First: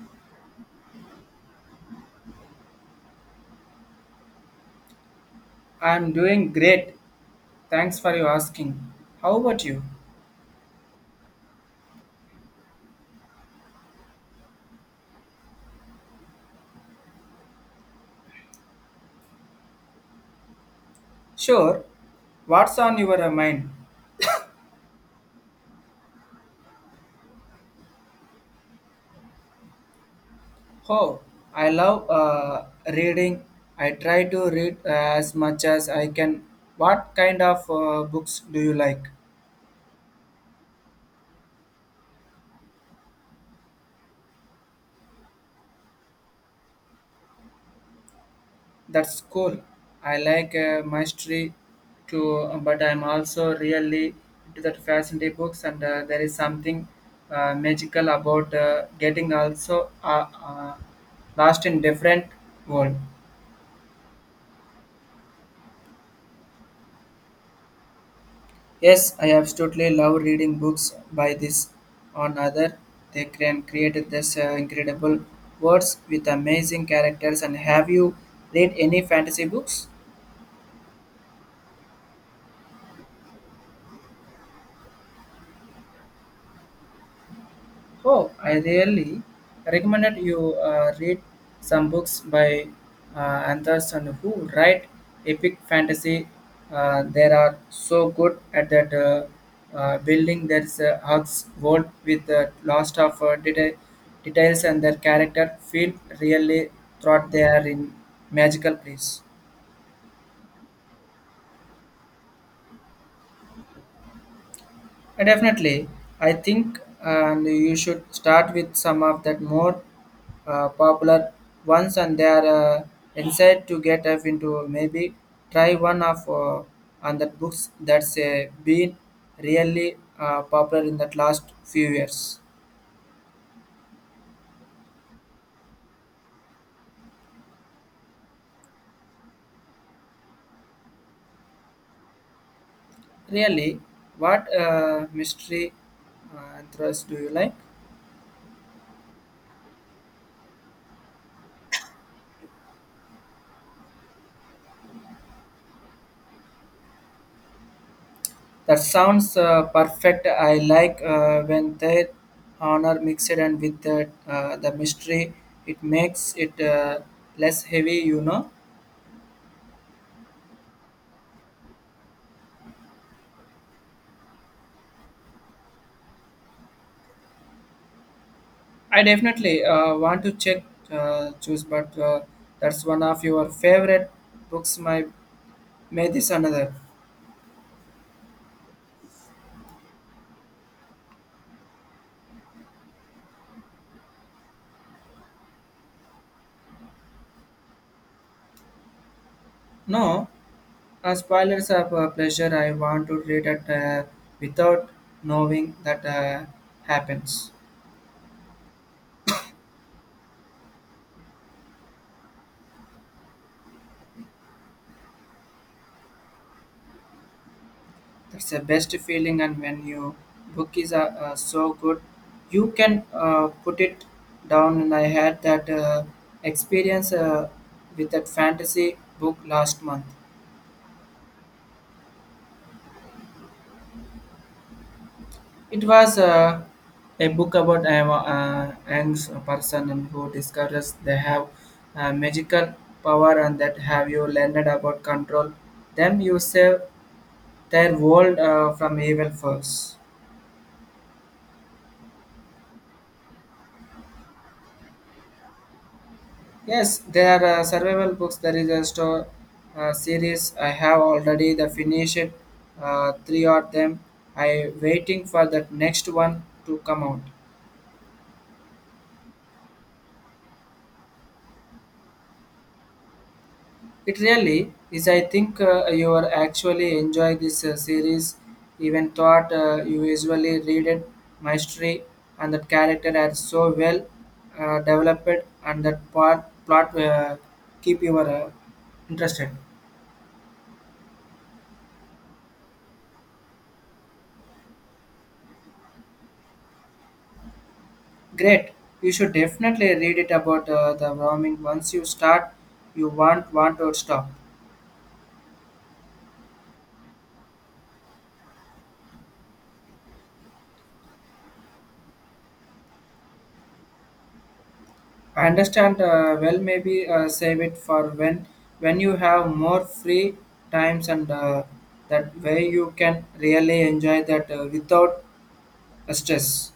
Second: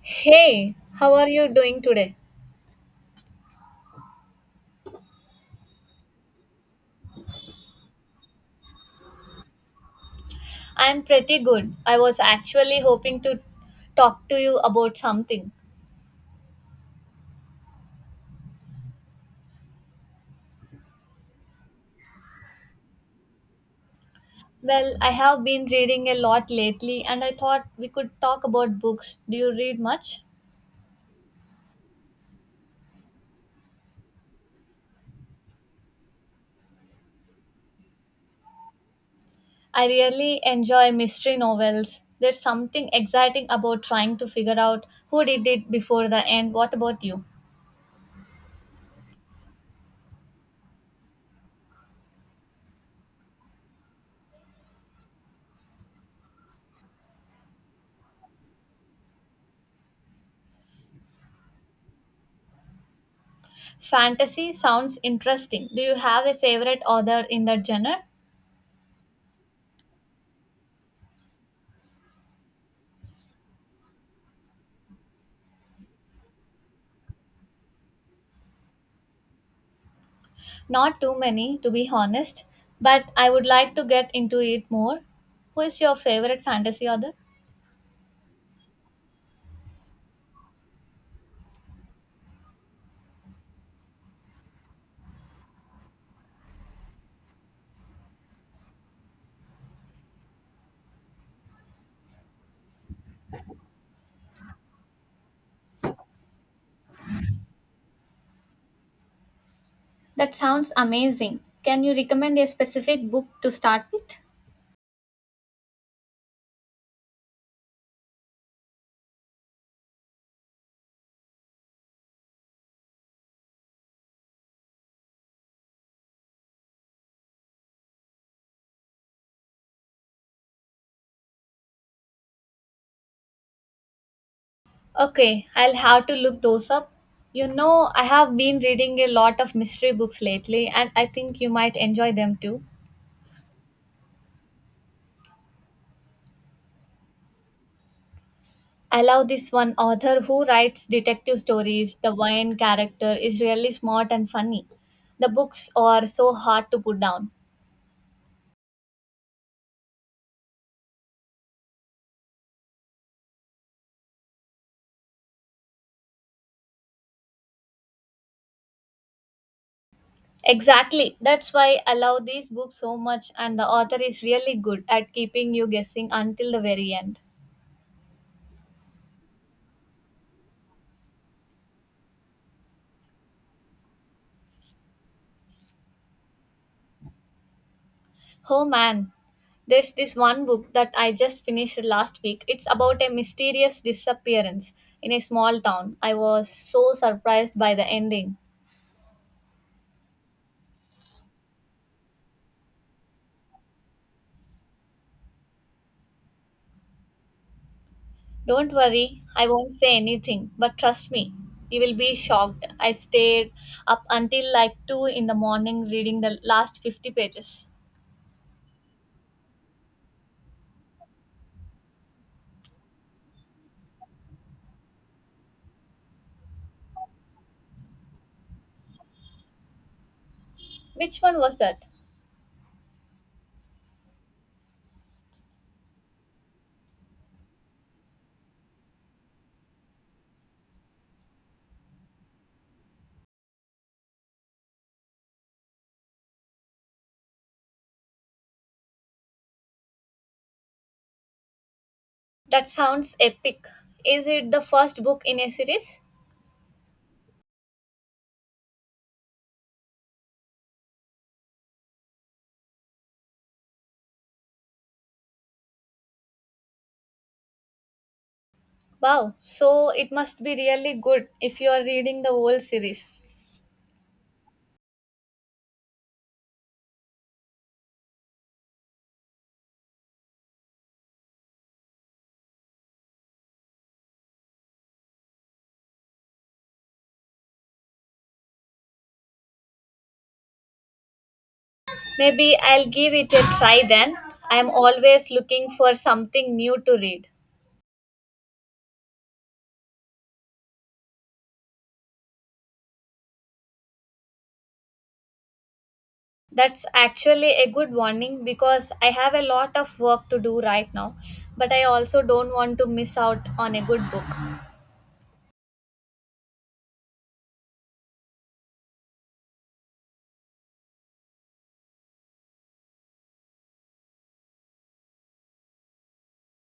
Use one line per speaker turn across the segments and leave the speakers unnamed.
Hey, how are you doing today?
I'm doing great. Thanks for your asking. How about you?
I'm pretty good. I was actually hoping to talk to you about something.
Sure. What's on your mind?
Well, I have been reading a lot lately and I thought we could talk about books. Do you read much?
Oh, I love reading. I try to read as much as I can. What kind of books do you like?
I really enjoy mystery novels. There's something exciting about trying to figure out who did it before the end. What about you?
That's cool. I like mystery too, but I'm also really into that fascinating books, and there is something magical about getting also lost in different world.
Fantasy sounds interesting. Do you have a favorite author in that genre?
Yes, I absolutely love reading books by this on other. They can create this incredible words with amazing characters. And have you read any fantasy books?
Not too many, to be honest, but I would like to get into it more. Who is your favorite fantasy author?
Oh, I really recommended you read some books by uh, authors and who write epic fantasy. They are so good at that building there's a hugs world with the lost of details and their character feel really thought they are in magical place.
That sounds amazing. Can you recommend a specific book to start with?
Definitely, I think, and you should start with some of that more popular ones, and they are inside to get up into. Maybe try one of on that books that's been really popular in the last few years.
Okay, I'll have to look those up. I have been reading a lot of mystery books lately, and I think you might enjoy them too.
Really, what mystery thrillers do you like?
I love this one author who writes detective stories. The Wayne character is really smart and funny. The books are so hard to put down.
That sounds perfect. I like when their honor mixed and with the mystery. It makes it less heavy, you know.
Exactly. That's why I love these books so much, and the author is really good at keeping you guessing until the very end.
I definitely want to check choose, but that's one of your favorite books. My may this another.
Oh man, there's this one book that I just finished last week. It's about a mysterious disappearance in a small town. I was so surprised by the ending.
No, spoilers of pleasure. I want to read it without knowing that happens.
Don't worry, I won't say anything, but trust me, you will be shocked. I stayed up until like 2 in the morning reading the last 50 pages.
That's the best feeling, and when your book is so good, you can put it down. And I had that experience with that fantasy book last month.
Which one was that?
It was a book about a angst person and who discovers they have magical power and that have you learned about control them. You save their world from evil force.
That sounds epic. Is it the first book in a series?
Yes, there are survival books. There is a store series. I have already the finished three of them. I waiting for the next one to come out.
Wow, so it must be really good if you are reading the whole series.
It really is. I think you are actually enjoy this series. Even thought you usually read it, mystery and the character are so well developed, and that part plot keep you interested.
Maybe I'll give it a try then. I am always looking for something new to read.
Great. You should definitely read it about the warming. Once you start, you won't want to stop.
That's actually a good warning because I have a lot of work to do right now, but I also don't want to miss out on a good book.
I understand well. Maybe save it for when you have more free times and that way you can really enjoy that without stress.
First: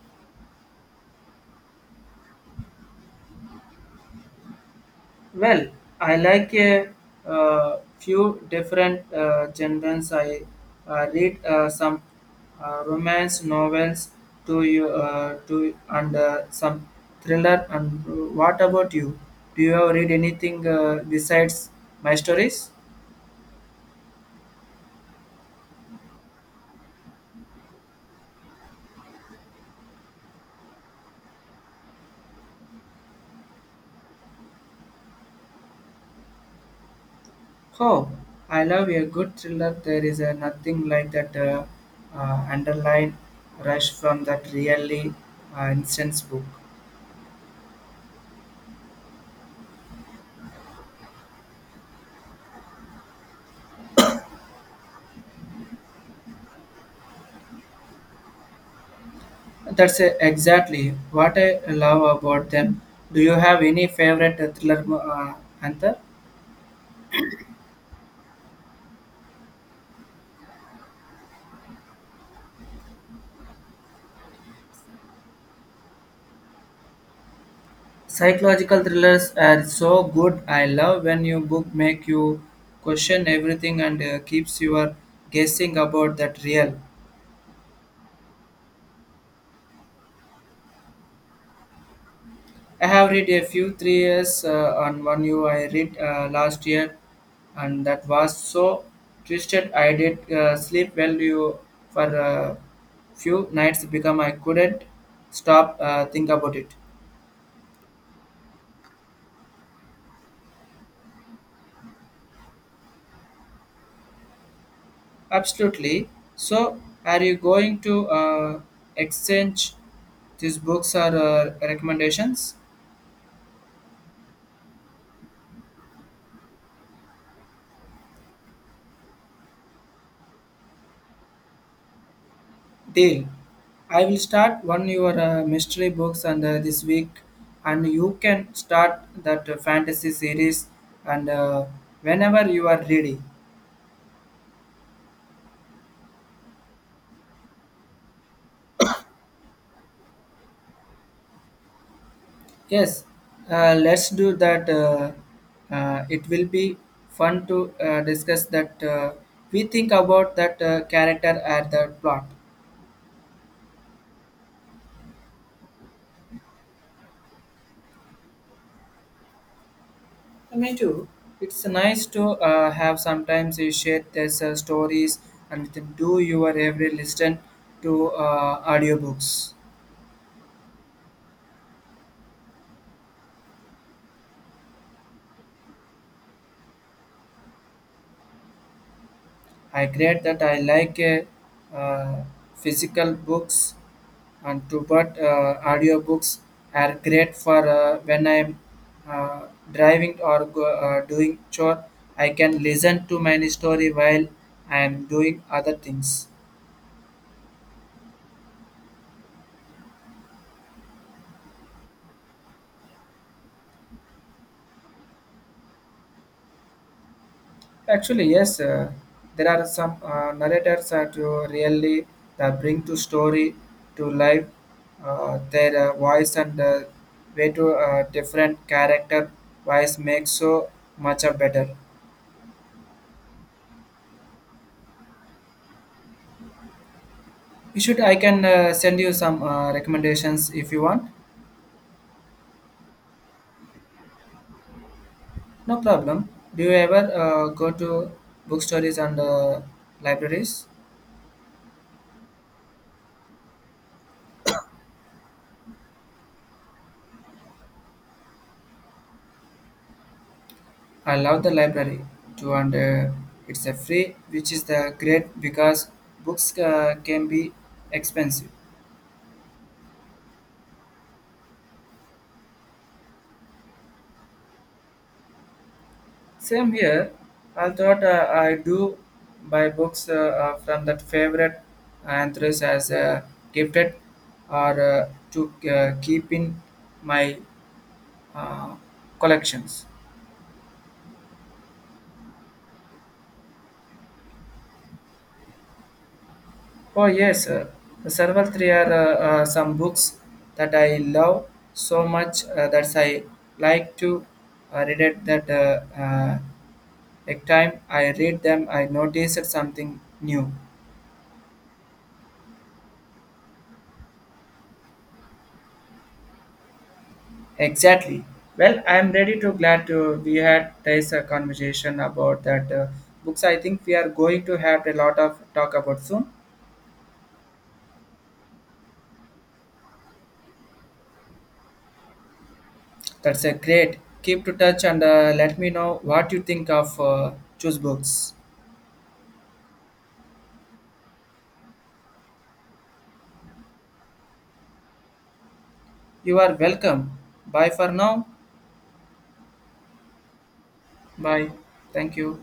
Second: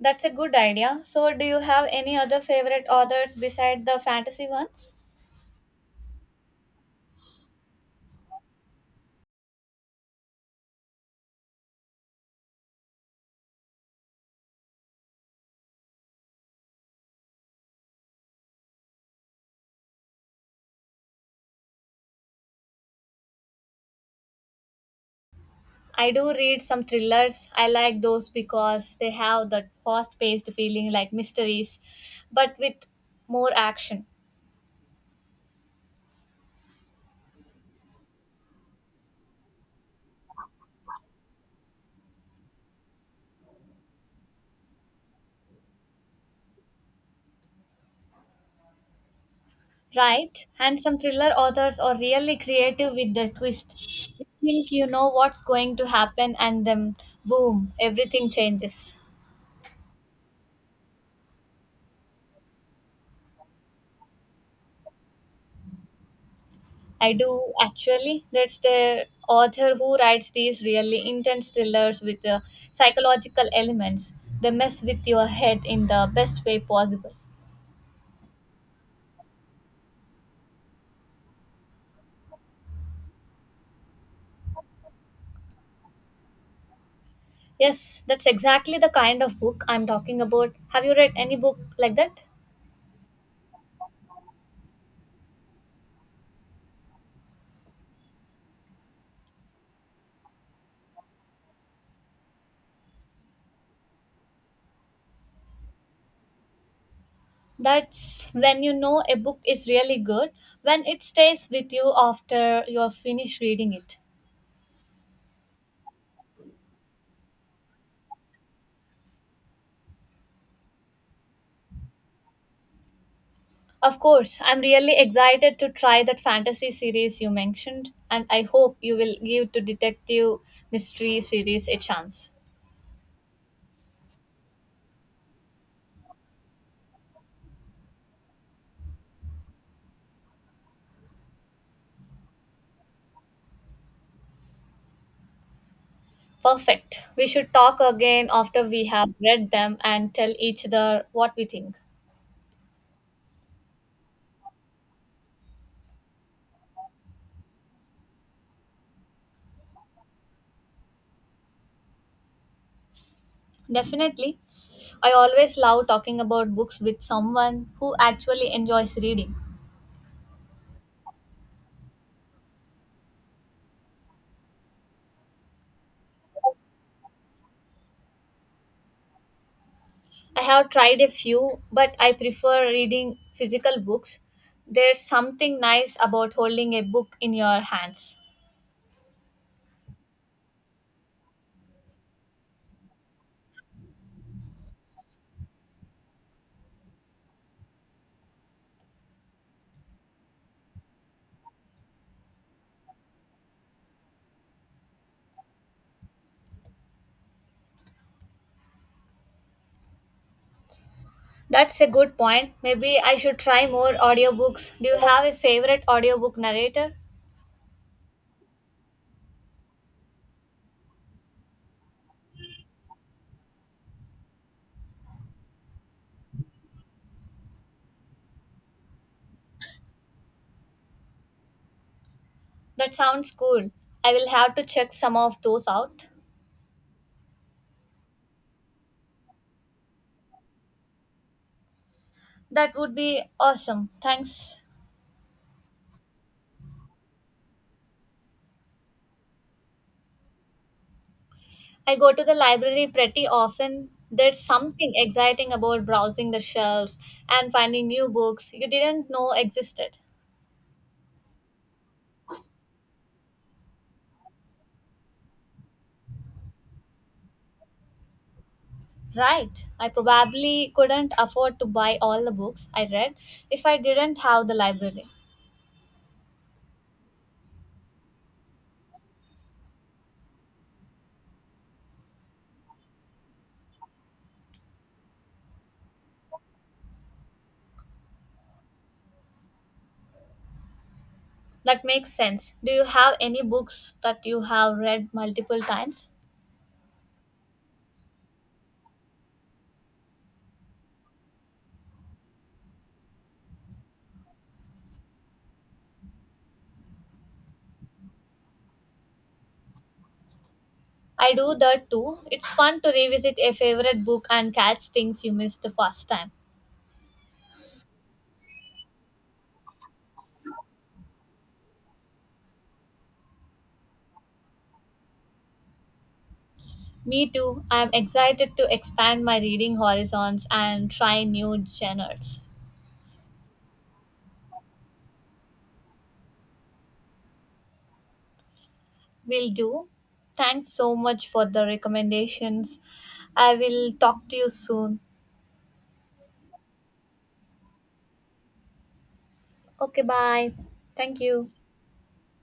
That's a good idea. So, do you have any other favorite authors besides the fantasy ones?
Well, I like a few different genres. I read some romance novels to you, to and some thriller. And what about you? Do you ever read anything besides my stories?
I do read some thrillers. I like those because they have that fast paced feeling like mysteries, but with more action,
Oh, I love a good thriller. There is nothing like that underline rush from that really intense book.
right? And some thriller authors are really creative with the twist. You think you know what's going to happen, and then boom, everything changes.
That's exactly what I love about them. Do you have any favorite thriller, Anther?
I do actually. That's the author who writes these really intense thrillers with the psychological elements. They mess with your head in the best way possible.
Psychological thrillers are so good. I love when you book make you question everything and keeps you guessing about that real.
Yes, that's exactly the kind of book I'm talking about. Have you read any book like that?
I have read a few 3 years on one you I read last year, and that was so twisted. I did sleep well you for a few nights become I couldn't stop think about it.
That's when you know a book is really good, when it stays with you after you're finished reading it.
Absolutely. So, are you going to exchange these books or recommendations?
Of course, I'm really excited to try that fantasy series you mentioned, and I hope you will give to detective mystery series a chance.
Deal. I will start one your mystery books and this week, and you can start that fantasy series and whenever you are ready.
Perfect. We should talk again after we have read them and tell each other what we think.
Yes, let's do that. It will be fun to discuss that. We think about that character and the plot.
Definitely. I always love talking about books with someone who actually enjoys reading.
Yeah, me too. It's nice to have sometimes you share these stories and then do your every listen to audiobooks.
I have tried a few, but I prefer reading physical books. There's something nice about holding a book in your hands.
I great that I like physical books and to but audiobooks are great for when I'm uh, driving or go, doing chore. I can listen to my story while I am doing other things.
That's a good point. Maybe I should try more audiobooks. Do you have a favorite audiobook narrator?
Actually, yes, there are some narrators that you really that bring to story to life their voice and way to different character voice makes so much of better.
That sounds cool. I will have to check some of those out.
You should I can send you some recommendations if you want.
That would be awesome. Thanks.
No problem. Do you ever go to bookstores and libraries?
I go to the library pretty often. There's something exciting about browsing the shelves and finding new books you didn't know existed.
I love the library too, and it's a free, which is the great because books can be expensive.
Right. I probably couldn't afford to buy all the books I read if I didn't have the library.
Same here. I thought I do buy books from that favorite authors as gifted or to keep in my uh, collections.
That makes sense. Do you have any books that you have read multiple times?
Oh yes, several three are some books that I love so much that I like to read it. That every time I read them, I noticed something new.
I do that too. It's fun to revisit a favorite book and catch things you missed the first time.
Exactly. Well, I am ready to glad to we had this conversation about that books. I think we are going to have a lot of talk about soon.
Me too. I'm excited to expand my reading horizons and try new genres.
That's a great. Keep to touch and let me know what you think of choose books.
Will do. Thanks so much for the recommendations. I will talk to you soon.
You are welcome. Bye for now.
Okay, bye. Thank you.
Bye. Thank you.